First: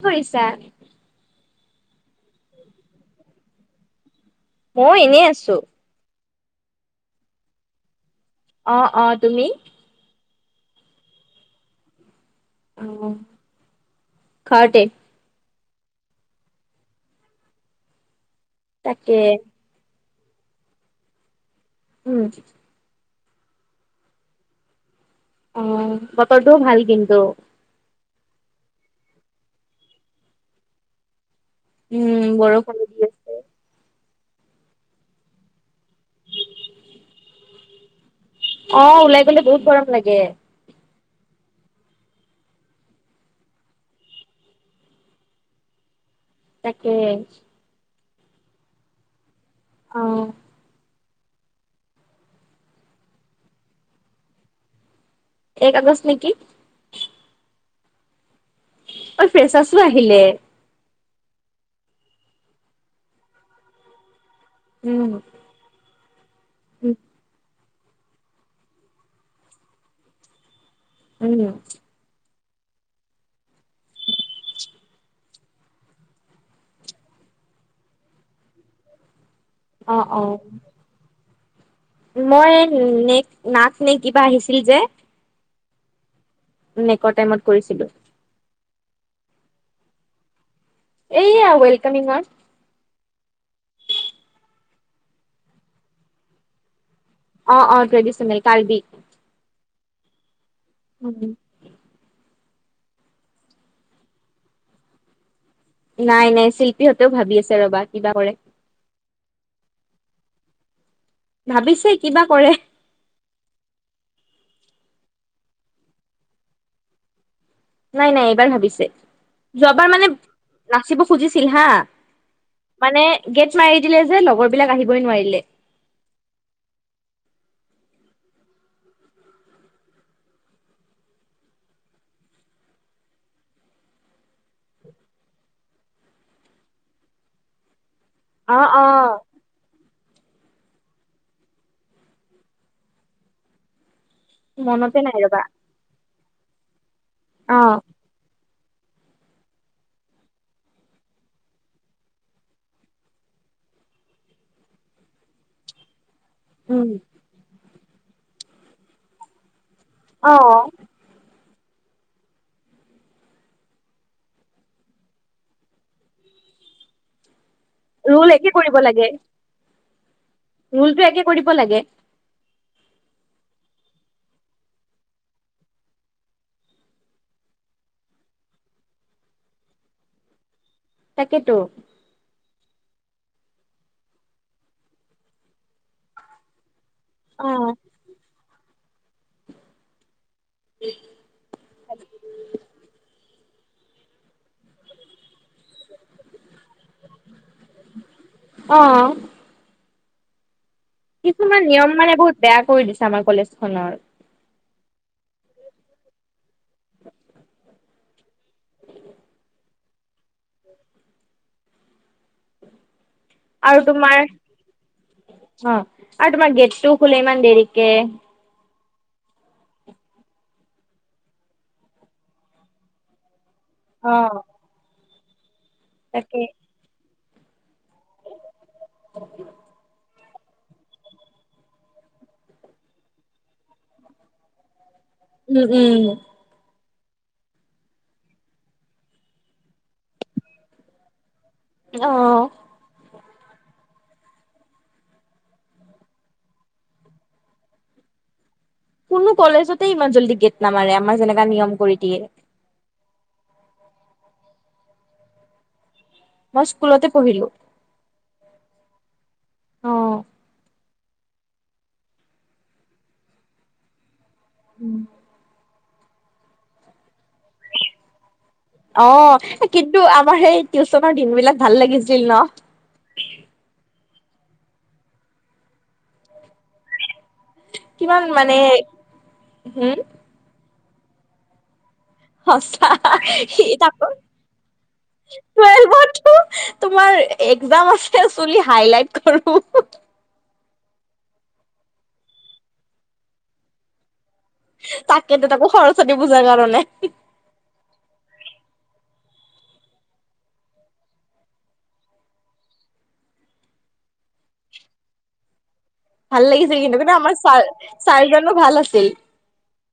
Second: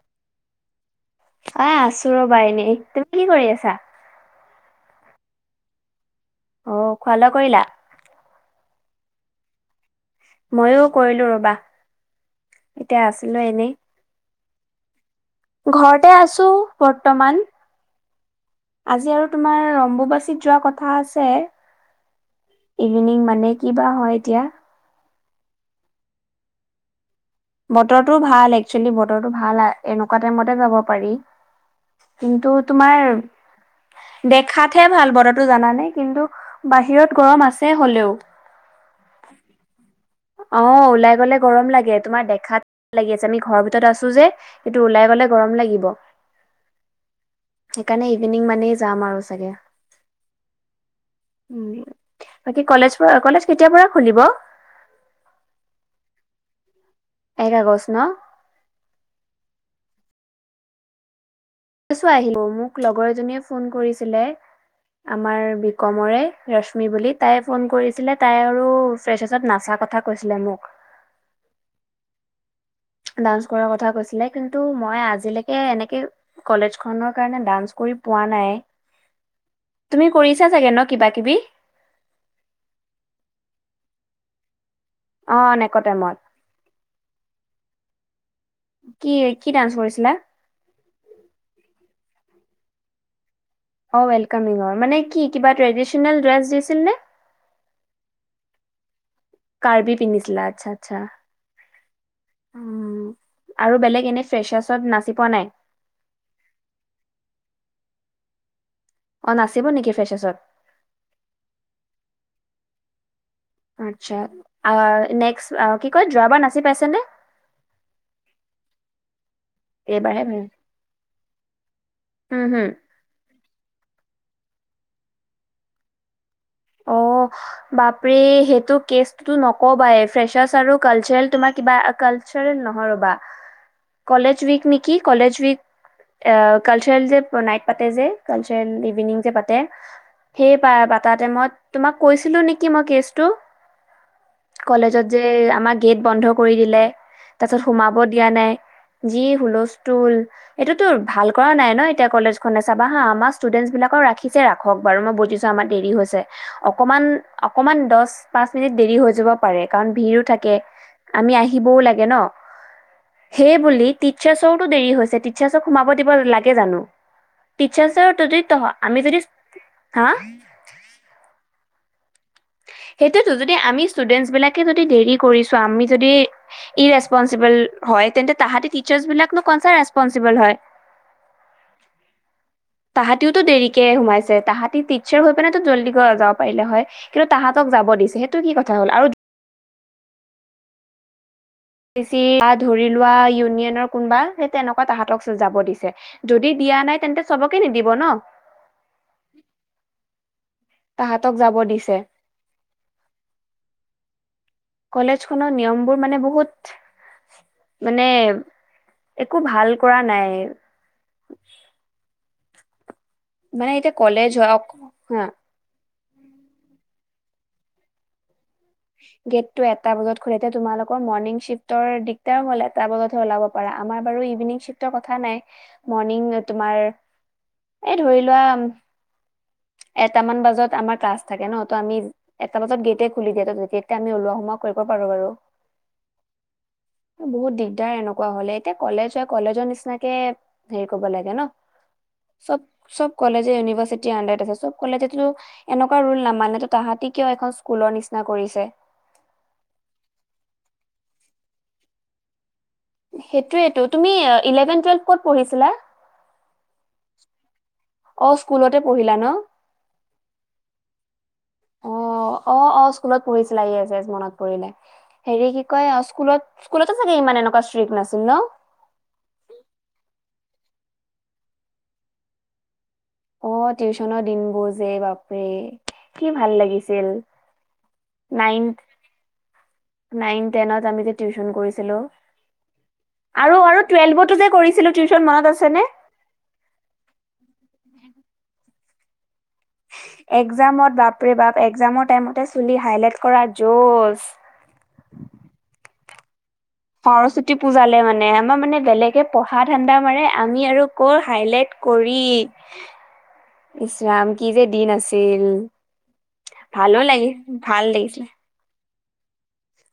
কি কৰিছা? আঁ আছো চুৰবাইনী তুমি কি কৰি আছা? মই এনেই আছো। অ খুৱা লোৱা কৰিলা? অ অ তুমি? ময়ো কৰিলো ৰবা। অ এতিয়া আছোএনেই। ঘৰতে। ঘৰতে আছোঁ বৰ্তমান। আজি তাকে আৰু তোমাৰ ৰম্বু বাছ যোৱা কথা আছে। উম কিনিম মানে কিবা হয় এতিয়া। অঁ বতৰটোও ভাল কিন্তু। বতৰটো ভাল একচুৱেলি বতৰটো ভাল, এনেকুৱা টাইমতে যাব পাৰি। উম, কিন্তু বৰষুণো দি আছে। তোমাৰ দেখাতহে ভাল বতৰতো জানানে? কিন্তু বাহিৰত গৰম আছে হলেও। অ ওলাই গলে বহুত গৰম লাগে। অ ওলাই গলে গৰম লাগে, তোমাৰ দেখাত লাগি আছে আমি ঘৰৰ ভিতৰত আছো যে কিন্তু ওলাই গলে গৰম লাগিব। তাকে। সেইকাৰণে ইভিনিং মানেই যাম আৰু চাগে। আঁ। উম, বাকী কলেজ কলেজ কেতিয়াৰ পৰা খুলিব। এক আগষ্ট নেকি? দে কচ ন অ ফ্ৰেচাৰছো আহিলে। আহিব মোক লগৰ এজনীয়ে ফোন কৰিছিলে উম, আমাৰ কমৰে ৰশ্মি উম, বুলি তাই ফোন কৰিছিলে তাই আৰু ফ্ৰেচাৰ্চত নাচা কথা কৈছিলে মোক। উম। দান্স কৰা কথা কৈছিলে কিন্তু মই আজিলৈকে সেয়া এনেকে কলেজখনৰ কাৰণে ডান্স কৰি পোৱা নাই। অ', তুমি কৰিছা অ'। চাগে ন কিবা কিবি? মই নে নাক নে কিবা আহিছিল যে? অ এনেকুৱা টাইমত। নেকৰ টাইমত কৰিছিলো। কি কি ডান্স কৰিছিলা? এয়া ৱেলকমিংৰ। অ ৱেলকামিং অ মানে কি কিবা ট্ৰেডিচনেল ড্ৰেছ দিছিল নে? অ অ ট্ৰেডিচনেল, কাৰ্বি। কাৰ্বি পিন্ধিছিলা। আচ্ছা আচ্ছা। উম। উম আৰু বেলেগ এনে ফ্ৰেচাৰছত নাচি পোৱা নাই? নাই নাই শিল্পীহঁতেও ভাবি আছে ৰবা কিবা কৰে। অ নাচিব নেকি ফ্ৰেচাৰ্চছত? ভাবিছে কিবা কৰে। আচ্ছা, আৱাৰ নেক্স কি কয় যোৱাবাৰ নাচি পাইছে নে? নাই নাই এইবাৰ ভাবিছে, যোৱাবাৰ মানে এইবাৰহে পাই নাচিব খুজিছিল হা, উম, হম। মানে গেট মাৰি দিলে যে লগৰ বিলাক আহিবই নোৱাৰিলে। অ বাপৰে সেইটো কেচটো নকবা ফ্ৰেচাৰছ আৰু কালচাৰেল তোমাৰ কিবা কালচাৰেল নহয় ৰ'বা কলেজ উইক নেকি কলেজ উইক কালচাৰেল যে নাইট পাতে যে অ কালছাৰেল অ ইভিনিং যে পাতে সেই পা বটা টাইমত তোমাক কৈছিলো নেকি মই কেচটো। মনতে কলেজত নাই যে ৰবা আমাৰ গেট বন্ধ কৰি দিলে। তাৰ অ পিছত সোমাব দিয়া নাই যি হুলস্থুল এইটোতো ভাল কৰা নাই ন এতিয়া কলেজ খনে চাবা হা আমাৰ ষ্টুডেন্টচ বিলাকও ৰাখিছে ৰাখক বাৰু মই বুজিছো আমাৰ দেৰি হৈছে উম অকমান অকণমান দচ, পাঁচ মিনিট দেৰি হৈ যাব পাৰে। কাৰণ ভিৰো অ থাকে আমি আহি দিবও লাগে ন সেইবুলি দেৰি টিচাৰ্চ সোমাব দিব লাগে জানো। টিচাৰ চৰ ৰোল তদি তহ আমি যদি হা ৰুলটো একে কৰি দিব লাগে। সেইটোৱেতো যদি আমি স্তুদেনচবিলাকে দেৰি কৰিছো আমি যদি ইৰেষ্পঞ্চিবল হয় তেন্তে তাহাতি টিচাৰচবিলাক নো কনচা ৰেষ্পঞ্চিবল হয়। তাকেতো। তাহাতিওটো দেৰিকে সোমাইছে তাহাতি তিচ্ছৰ হৈ পেনে তো জল্দি গৈ যাব পাৰিলে হয়। কিন্তু, অ তাহাতক যাব দিছে হে টো কি কথা হ'ল আৰু [inaudible] বেছি [unintelligible] ধৰী লোৱা ইউনিয়ন কোনোবা সেই তেনেকোৱা তাহাঁতকচো যাব দিছে, যদি দিয়া নাই তেন্তে চবকে নিদিব ন। অ তাহাঁতক যাব কিছুমান নিয়ম দিছে। মানে বহুত বেয়া কৰি দিছে আমাৰ কলেজ খনৰ। কলেজখনৰ নিয়মবোৰ মানে বহুত মানে একো ভাল কৰা নাই। মানে আৰু এতিয়া তোমাৰ কলেজ হোৱা অ তোমাৰ গেটটো খোলে ইমান দেৰিকে। গেট টো এটা বজাত খোলে এতিয়া তোমালোকৰ মৰ্নিং শিফটৰ দিগদাৰ হ'ল এটা বজাতহে ওলাব আমাৰ অ বাৰো ইভিনিং চিপতৰ কথা কথা নাই। মৰ্ণিং তাকে তোমাৰ এ' ধৰি লোৱা এটা মান বাজত আমাৰ ক্লাছ থাকে ন' ত' আমি এটা বজাত গেটে খুলি দিয় ত' তেতিয়া আমি উলোৱা সোমোৱা কৰিম। উম- উম বহুত দিগদাৰ এনেকুৱা হলে এতিয়া কলেজ হয় কলেজৰ নিচিনাকে হেৰি কৰিব লাগে ন'। অহ চব চব কলেজে ইউনিভাৰচিতি আন্দাৰত চব কলে যেটো এনেকুৱা ৰোল নামানে তটো তাহাঁতি কিয় এখন স্কুলৰ নিচিনা কৰিছে। কোনো কলেজতে ইমান জল্দি গেট নামাৰে আমাৰ যেনেকা নিয়ম কৰি দিয়ে। সেইটোৱটো তুমি ইলেভেন টুৱেলভ ক'ত পঢ়িছিলা? মই স্কুলতে পঢ়িলো। অহ, স্কুলতে পঢ়িলা ন'। অহ, অহ -অহ -অহ স্কুলত পঢ়িছিলা ইয়েজ - ইয়েজ মনত পৰিলে হেৰী কয় স্কুলত -স্কুলতো চাগে ইমান এনেকুৱা ষ্ট্ৰিক্ট নাছিল ন' অহ, কিন্তু আমাৰ সেই টিউচনৰ দিন বিলাক ভাল লাগিছিল ন। অহ, টিউচনৰ দিন বোৰ যে বাপৰে কি ভাল লাগিছিল। কিমান মানে নাইন হুম নাইন টেনত আমি যে টিউচন কৰিছিলোঁ। সচা হে তাকৌ যে কৰিছিলো টিউচন মনত আছেনে টুৱেলভতো, তোমাৰ এক্জাম আছে। চুলি হাইলাইট কৰো এক্জামত বাপৰে বাপ এক্জামৰ টাইমতে চুলি হাইলাইট কৰা জোছ। তাকেটো তাকো সৰস্বতী পূজাৰ কাৰণে। সৰস্বতী পূজালে মানে আমাৰ মানে বেলেগে পঢ়া ঠাণ্ডা মাৰে আমি আৰু ক'ৰ হাইলাইট কৰি ইচৰাাম কি যে দিন আছিল। ভাল লাগিছিল ভালো কিন্তু, কিন্তু লাগি আমাৰ চাৰ-চাৰ জনো ভাল আছে [unintelligible]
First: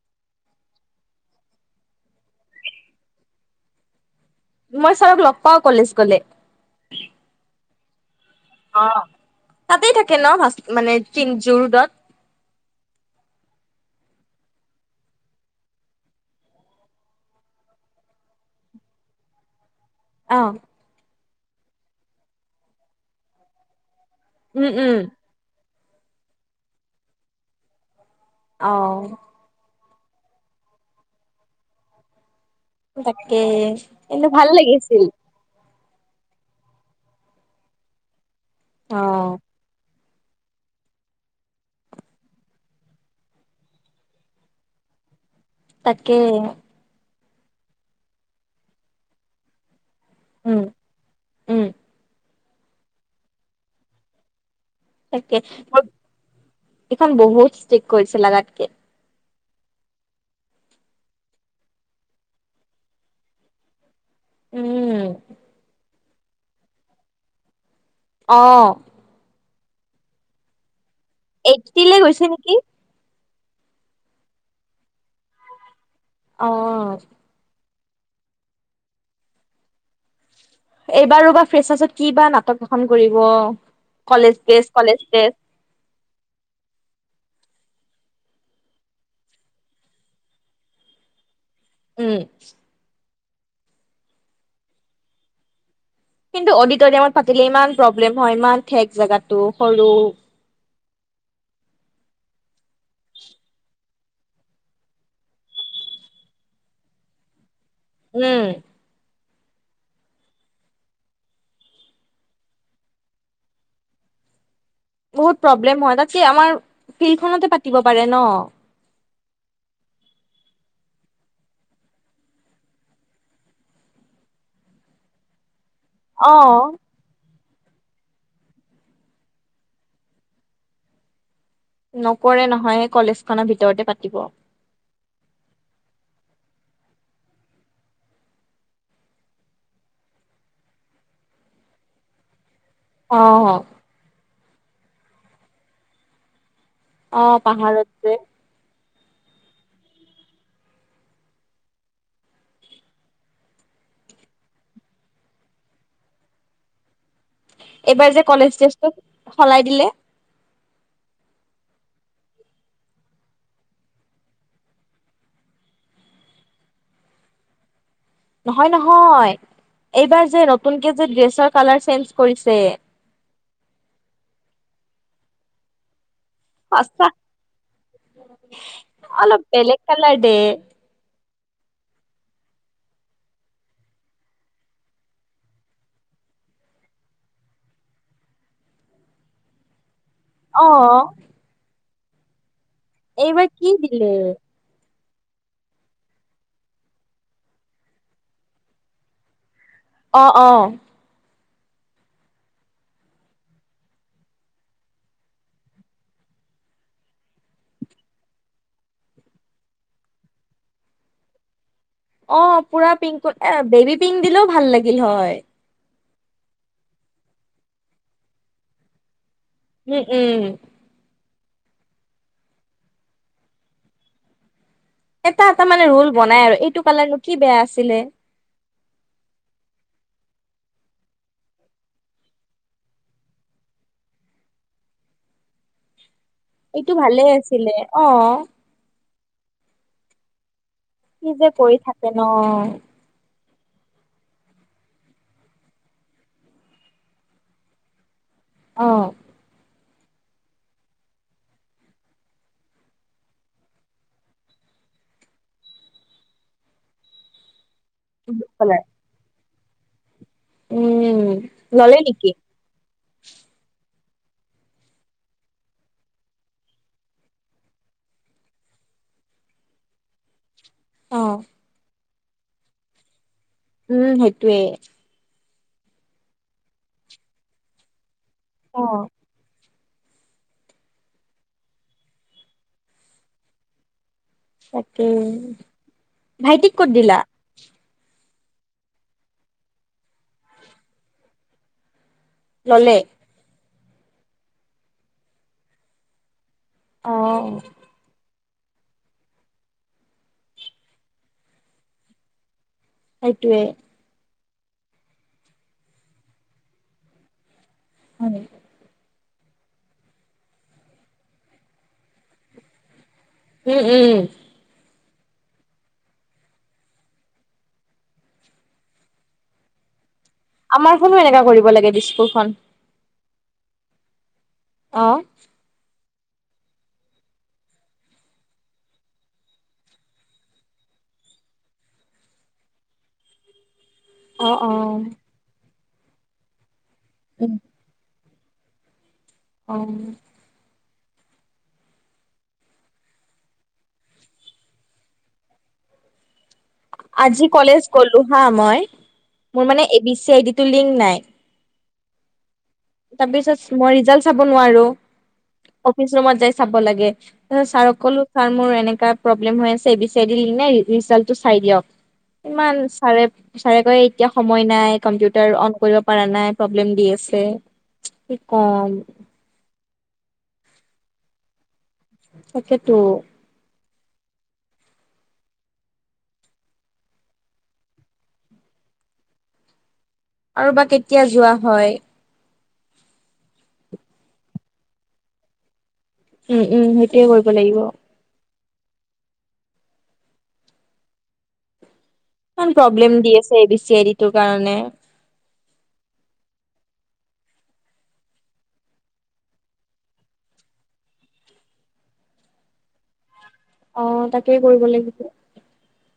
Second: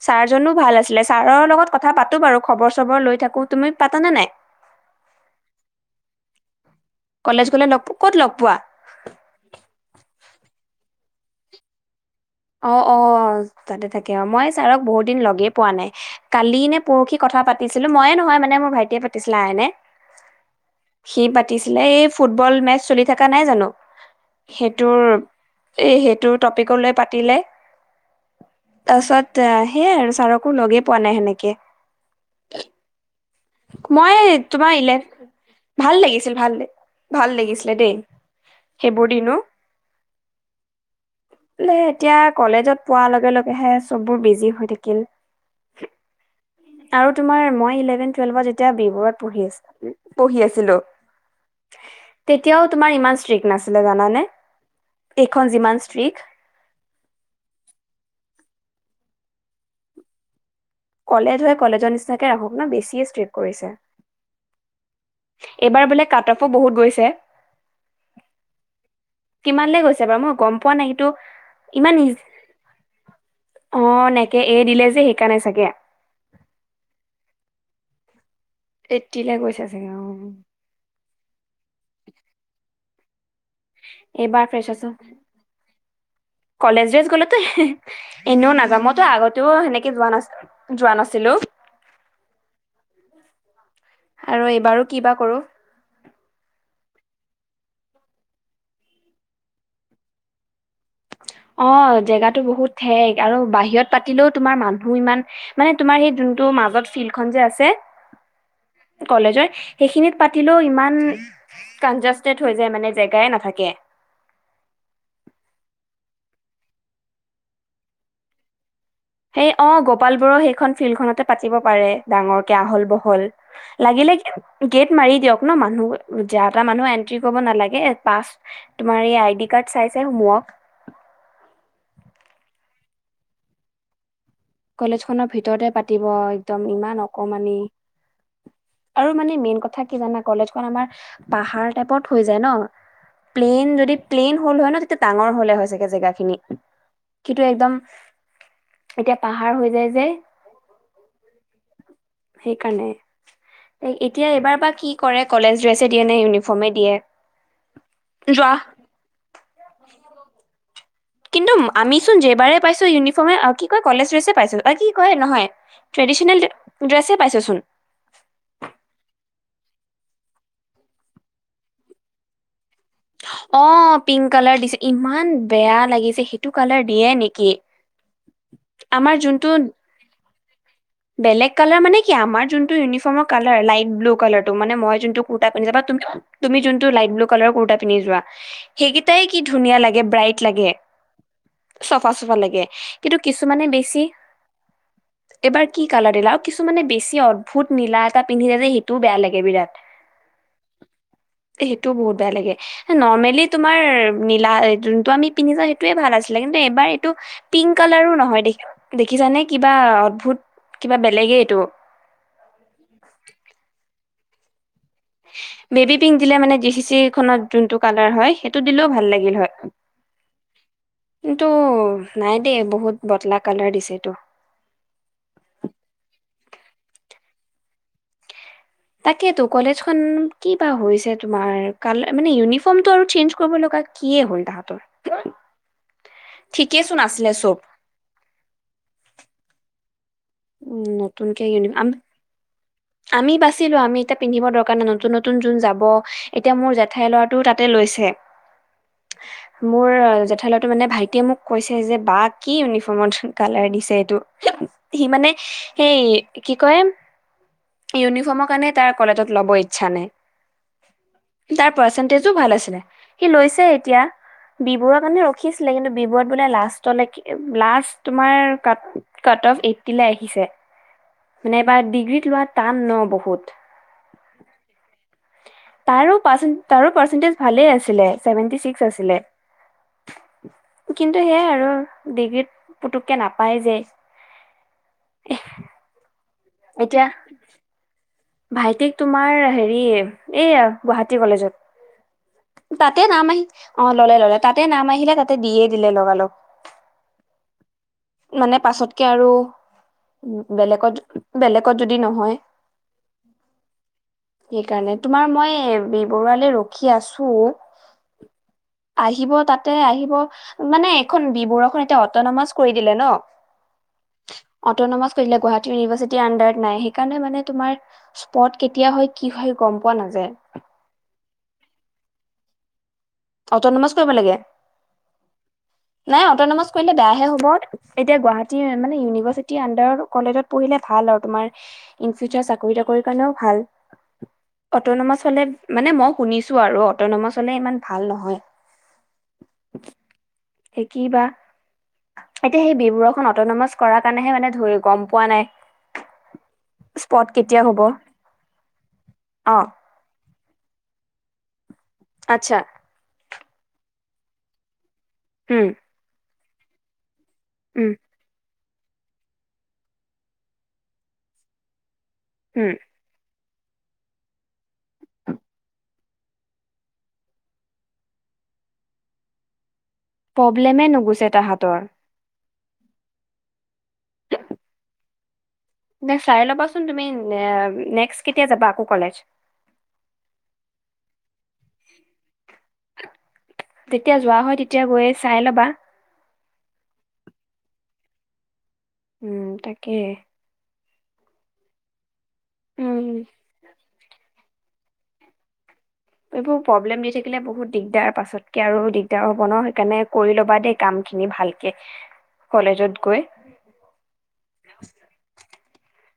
ছাৰ জনো ভাল আছিলে ছাৰৰ লগত কথা পাতো বাৰু খবৰ চবৰ লৈ থাকো। তুমি পাতানে নাই? মই ছাৰক লগ পাওঁ কলেজ গলে। কলেজ গলে লগ প- ক'ত লগ পোৱা অহ, তাতেই থাকে ন ভ মানে চিন জোৰডত। অহ-অহ তাতে থাকে অহ। মই ছাৰক বহুত দিন লগেই পোৱা নাই। কালি নে পৰহি কথা পাতিছিলো ময়ে নহয় মানে মোৰ ভাইটিয়ে পাতিছিলা আইনে। অ সি পাতিছে। আছিলে এই ফুটবল মেচ চলি থকা নাই জানো? উম উম সেইটোৰ এ সেইটো টপিকলৈ পা তিলে। অ', তাৰপাছত তাই সেইয়াই আৰু ছাৰকো লগেই পোৱা নাই সেনেকে। তাকে মই কিন্তু ভাল তোমাৰ ইলে লাগিছিল। ভাল লাগিছিল ভাল-ভাল লাগিছিলে দেই। সেইবোৰ অ', দিনো। ন এতিয়া কলেজত পোৱাৰ লগে-লগে হে চববোৰ বিজি হৈ থাকিল। তাকে। তোমাৰ ম ই ইলেভেনট টুৱেলভত যেতিয়া বিবোৰত পঢ়ি আছিলো। পঢ়ি উম, আছিলো। উম, তেতিয়াও তোমাৰ ইমান ষ্ট্ৰিক্ট নাছিলে জানানে। তাকে এইখন যিমান [unintelligible] ষ্ট্ৰিক এইখন বহুত ষ্ট্ৰিক কৰিছে লাগাতকে। কলেজ হৈ কলেজৰ নিচিনাকৈ ৰাখক না বেছিয়ে ষ্ট্ৰিপ কৰিছে। উম। এইবাৰ বোলে কাট অফো বহুত গৈছে? অহ। কিমান লৈ গৈছে বাৰু? মই গম পোৱা নাই। কিন্তু ইমান এইটটিলে ইজ- গৈছে নেকি। অ এনেকে এ দিলে যে সেইকাৰনে চাগে আ অ। এইটটিলে গৈছে চাগে অ। এইবাৰো বা, ফ্ৰেচাছত কি বা নাটক, খন কৰিব। কলেজ এইবাৰ ড্ৰেছ, কলেজ ফ্ৰেচাছত ড্ৰেছ। কলেজ ড্ৰেছ গ'লে, তেহ এনেও নাযাও। মইতো আগতেও সেনেকে যোৱা নাছি যোৱা নাছিলো। উম। আৰু এইবাৰো কি বা কৰো কিন্তু অডিটৰিয়ামত পাতিলে ইমান প্ৰব্লেম হয়, ইমান ঠেক জোগাটো সৰু। অ জেগাটো বহুত ঠেক আৰু বাহিৰত পাতিলেও তোমাৰ মানুহ ইমান মানে তোমাৰ সেই যোনটো মাজত ফিল্ডখন যে আছে। উম। কলেজৰ সেইখিনিত পতিলো ইমান কাঞ্জস্তেত হৈ যায়, জেগাই নাথাকে। বহুত প্ৰব্লেম হয় তাতকে আমাৰ ফিল্ডখনতে পাতিব পাৰে ন? সেই অ গোপাল বৰুৱা সেইখন ফিল্ডখনতে পাতিব পাৰে, ডাঙৰকে আহল বহল লাগিল লোগি গেট মাৰি দিয়ক ন মা নুহ যা টা অ'। মানুহ এন্ট্ৰি, কব নালাগে, পাছ তোমাৰ এই আইদি কাৰ্ত চাই চাই সোমুৱাওক। নকৰে নহয়, কলেজ খনৰ ভিতৰতে পাতিব। কলেজ খনৰ ভিতৰতে পাতিব, একদম ইমান অকমানি আৰু মানে মেইন কথা কি জান কলেজখন আমাৰ পাহাৰ টাইপত হৈ যায় ন। অ', প্লেইন যদি প্লেইন, হ'ল হয় ন, তেতিয়া ডাঙৰ হলে হয় চাগে জেগা খিনি। অ কিন্তু একদম পাহাৰত যে, এতিয়া, পাহাৰ হৈ যায় যে সেইকাৰণে, এতিয়া এইবাৰ বা কি কৰে কলেজ ড্ৰেছে দিয়ে নে ইউনিফৰ্মে দিয়ে। এইবাৰ যে যোৱা কলেজ ড্ৰেষ্টো সলাই দিলে। কিন্তু আমি চোন যেইবাৰে পাইছো, ইউনিফৰ্মে কি কয় কলেজ ড্ৰেছে পাইছো কি কয় নহয়, ট্ৰেডিচনেল ড্ৰেছে পাইছোচোন। নহয় নহয়, এইবাৰ যে নতুনকে যে ড্ৰেছৰ কালাৰ চেঞ্জ কৰিছে। অ পিংক কালাৰ দিছে ইমান বেয়া লাগিছে সেই সচা আমাৰ অলপ যোনটো বেলেগ কালাৰ দে [inaudible] বেলেগ কালাৰ মানে কি আ, আমাৰ যোনটো ইউনিফৰ্মৰ কালাৰ, লাইট ব্লু কালাৰ মানে মই যোনটো কুৰ্তা পিন্ধি যাবা, তুমি যোনটো লাইত ব্লু কালাৰ কূৰ্তা যোৱা, সেইকেটাই কি ধুনীয়া লাগে। ব্ৰাইট লাগে। অ', চাফা চাফা লাগে। কিন্তু এইবাৰ কি দিলে এবাৰ কি কালাৰ দিলা আৰু কিছুমানে বেছি অদ্ভুত নীলা এটা পিন্ধি যায় যে সেইটোও বেয়া লাগে বিৰাট অ অ সেইটোও বহুত বেয়া লাগে নৰ্মেলি তোমাৰ নীলা যোনটো আমি পিন্ধি যাও সেইটোৱে ভাল আছিলে কিন্তু এবাৰ এইটো পিংক কালাৰো নহয় দে দেখিছানে কিবা অদ্ভুত কিবা বেলেগেই এইটো। অ পুৰা পিংক এ বেবী পিং দিলও ভাল লাগে। গিল হয়। বেবী পিংক দিলে মানে জি চি চি খনত যোনতটো কালাৰ হয় সেইটো দিলেও ভাল লাগিল হয়। উম উম। কিন্তু নাই দেই বহুত বটলা কালাৰ দিছে এইটো। এটা এটা মানে ৰোল বনাই আৰু এইটো কালাৰনো কি বেয়া আছিলে। তাকেটো কলেজখন কি বা হৈছে তোমাৰ কালা মানে ইউনিফৰ্মটো চেঞ্চ কৰিব লগা কিয়ে হল তাহাতৰ। এইটো ভালে আছিলে অ। উম কি নতুনকে যে কৰি ইউনিফৰ্ম থাকে ন। আমি বাচিলো আমি এতিয়া পিন্ধিব দৰকাৰ নাই, নতুন নতুন যোন যাব এতিয়া মোৰ জেঠাইৰ লৰাটো তাতে লৈছে। অ মোৰ জেঠাইতো লৰাটো মানে ভাইটিয়ে মোক কৈছে যে, বা কি ইউনিফৰ্মত কালাৰ দিছে এইটো? সি মানে সেই কি কয় ব্লু ইউনিফৰ্মৰ কাৰণে কালাৰ তাৰ কলেজত ল'ব। ইচ্ছা নাই। উম, তাৰ ল'লে পৰ্চেন্টেজ নেকি ও ভাল আছিলে, সি লৈছে এতিয়া। বি বৰুৱা কাৰণে ৰখিছিলে কিন্তু বি বৰুৱা বোলে লাষ্টতলৈকে লাষ্ট তোমাৰ কাট কাট অফ্ এইটটি লে আহিছে। অ', মানে এবাৰ ডিগ্ৰীত লোৱাত টান ন বহুত। উম সেইটোৱে। তাৰো পাছ পাৰ্চেন্টেজ ভালে আছিলে। ছেভেনটি ছিক্স আছিলে। কিন্তু সেয়াই আৰু ডিগ্ৰীত পুতুককে নাপায় যে। তাকেই। ভাইটিক কত এতিয়া দিলা? ভাইটিক তোমাৰ হেৰি এইয়া গুৱাহাটী কলেজত। ললে তাতে নাম আহি অ ললে ললে তাতে নাম আহিলে তাতে দিয়ে দিলে লগা লগ। অ। মানে পাছতকে আৰু বেলেগত বেলেগত যদি নহয় হে ইটোৱে। সেইকাৰণে তোমাৰ মই বি বৰুৱালে ৰখি আছো। হয়নেকি? আহিব তাতে আহিব মানে এখন বিবৰুৱা খন এতিয়া অটনমাছ। কৰি দিলে ন। উম উম। কৰিলে গুৱাহাটী ইউনিভাৰ্চিটি আন্দাৰত নাই সেইকাৰণে মানে তোমাৰ স্পট কেতিয়া হয় কি হয় গম পোৱা নাযায়। আমাৰ খনো এনেকা কৰিব লাগে দিছপুৰ খন। অটনমাছ কৰিব লাগে। অ। নাই অটনমাচ কৰিলে বেয়াহে হ'ব এতিয়া গুৱাহাটী মান ইউনিভাৰ্চিটি আন্দাৰত কলেজত পঢ়িলে ভাল আৰু তোমাৰ ইন ফিউচাৰ চাকৰি টাকৰি কাৰণেও ভাল। অটনমাছ হ'লে। মানে মই শুনিছোঁ আৰু অ অটনমাচ হ'লে ইমান নহয়। অ। সে কিবা এতিয়া সেই বিবোৰ খন অটনমাচ কৰাৰ কাৰণেহে মানে ধৰি গম পোৱা নাই। স্পট আজি কেতিয়া হ'ব কলেজ গলো হা মই অ মোৰ মানে A B C I D টো লিং নাই। আচ্ছা মই ৰিজাল চাব নোৱাৰোঁ। উম অফিচ ৰুমত যাই। চাব লাগে। তাপিছত উম ছাৰক কলো ছাৰ মোৰ এ এনেকা প্ৰব্লেম হয় আছে এবি ছি আইডি ৰি ৰিজালটো চাই দিয়ক। উম ইমান ছাৰে। ছাৰে কয় এতিয়া সময় নাই কম্পিউটাৰ অন কৰিব পাৰা নাই প্ৰব্লেম দি আছে। কি কম প্ৰব্লেমে নুগুছে তাহাঁতৰ। তাকেতো। নে চাই লবা চোন তুমি নে নেক্সত কেতিয়া জাবা আকৌ কলেজ। আৰু বা কেতিয়া যোৱা হয়। যেতিয়া যোৱা হয় তেতিয়া গৈয়ে চাই ল'বা। উম উম সেইটোয়ে কৰিব লাগিব। উম তাকে। ইমান উম প্ৰব্লেম দি আছে A B C I D সেইটো কাৰণে। এইবোৰ প্ৰব্লেম দি থাকিলে বহুত দিগদাৰ পাছতকে আৰু দিগদাৰ হ'ব ন সেইকাৰণে কৰি ল'বা দেই কামখিনি ভালকে কলেজত গৈ। অ তাকেই কৰিব লাগিছে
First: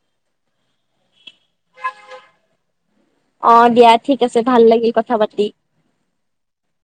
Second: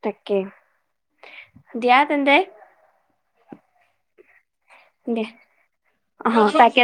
তাকে দিয়া তেন্তে। অ দিয়া ঠিক আছে। ভাল লাগিল কথা দে পাতি। অ তাকে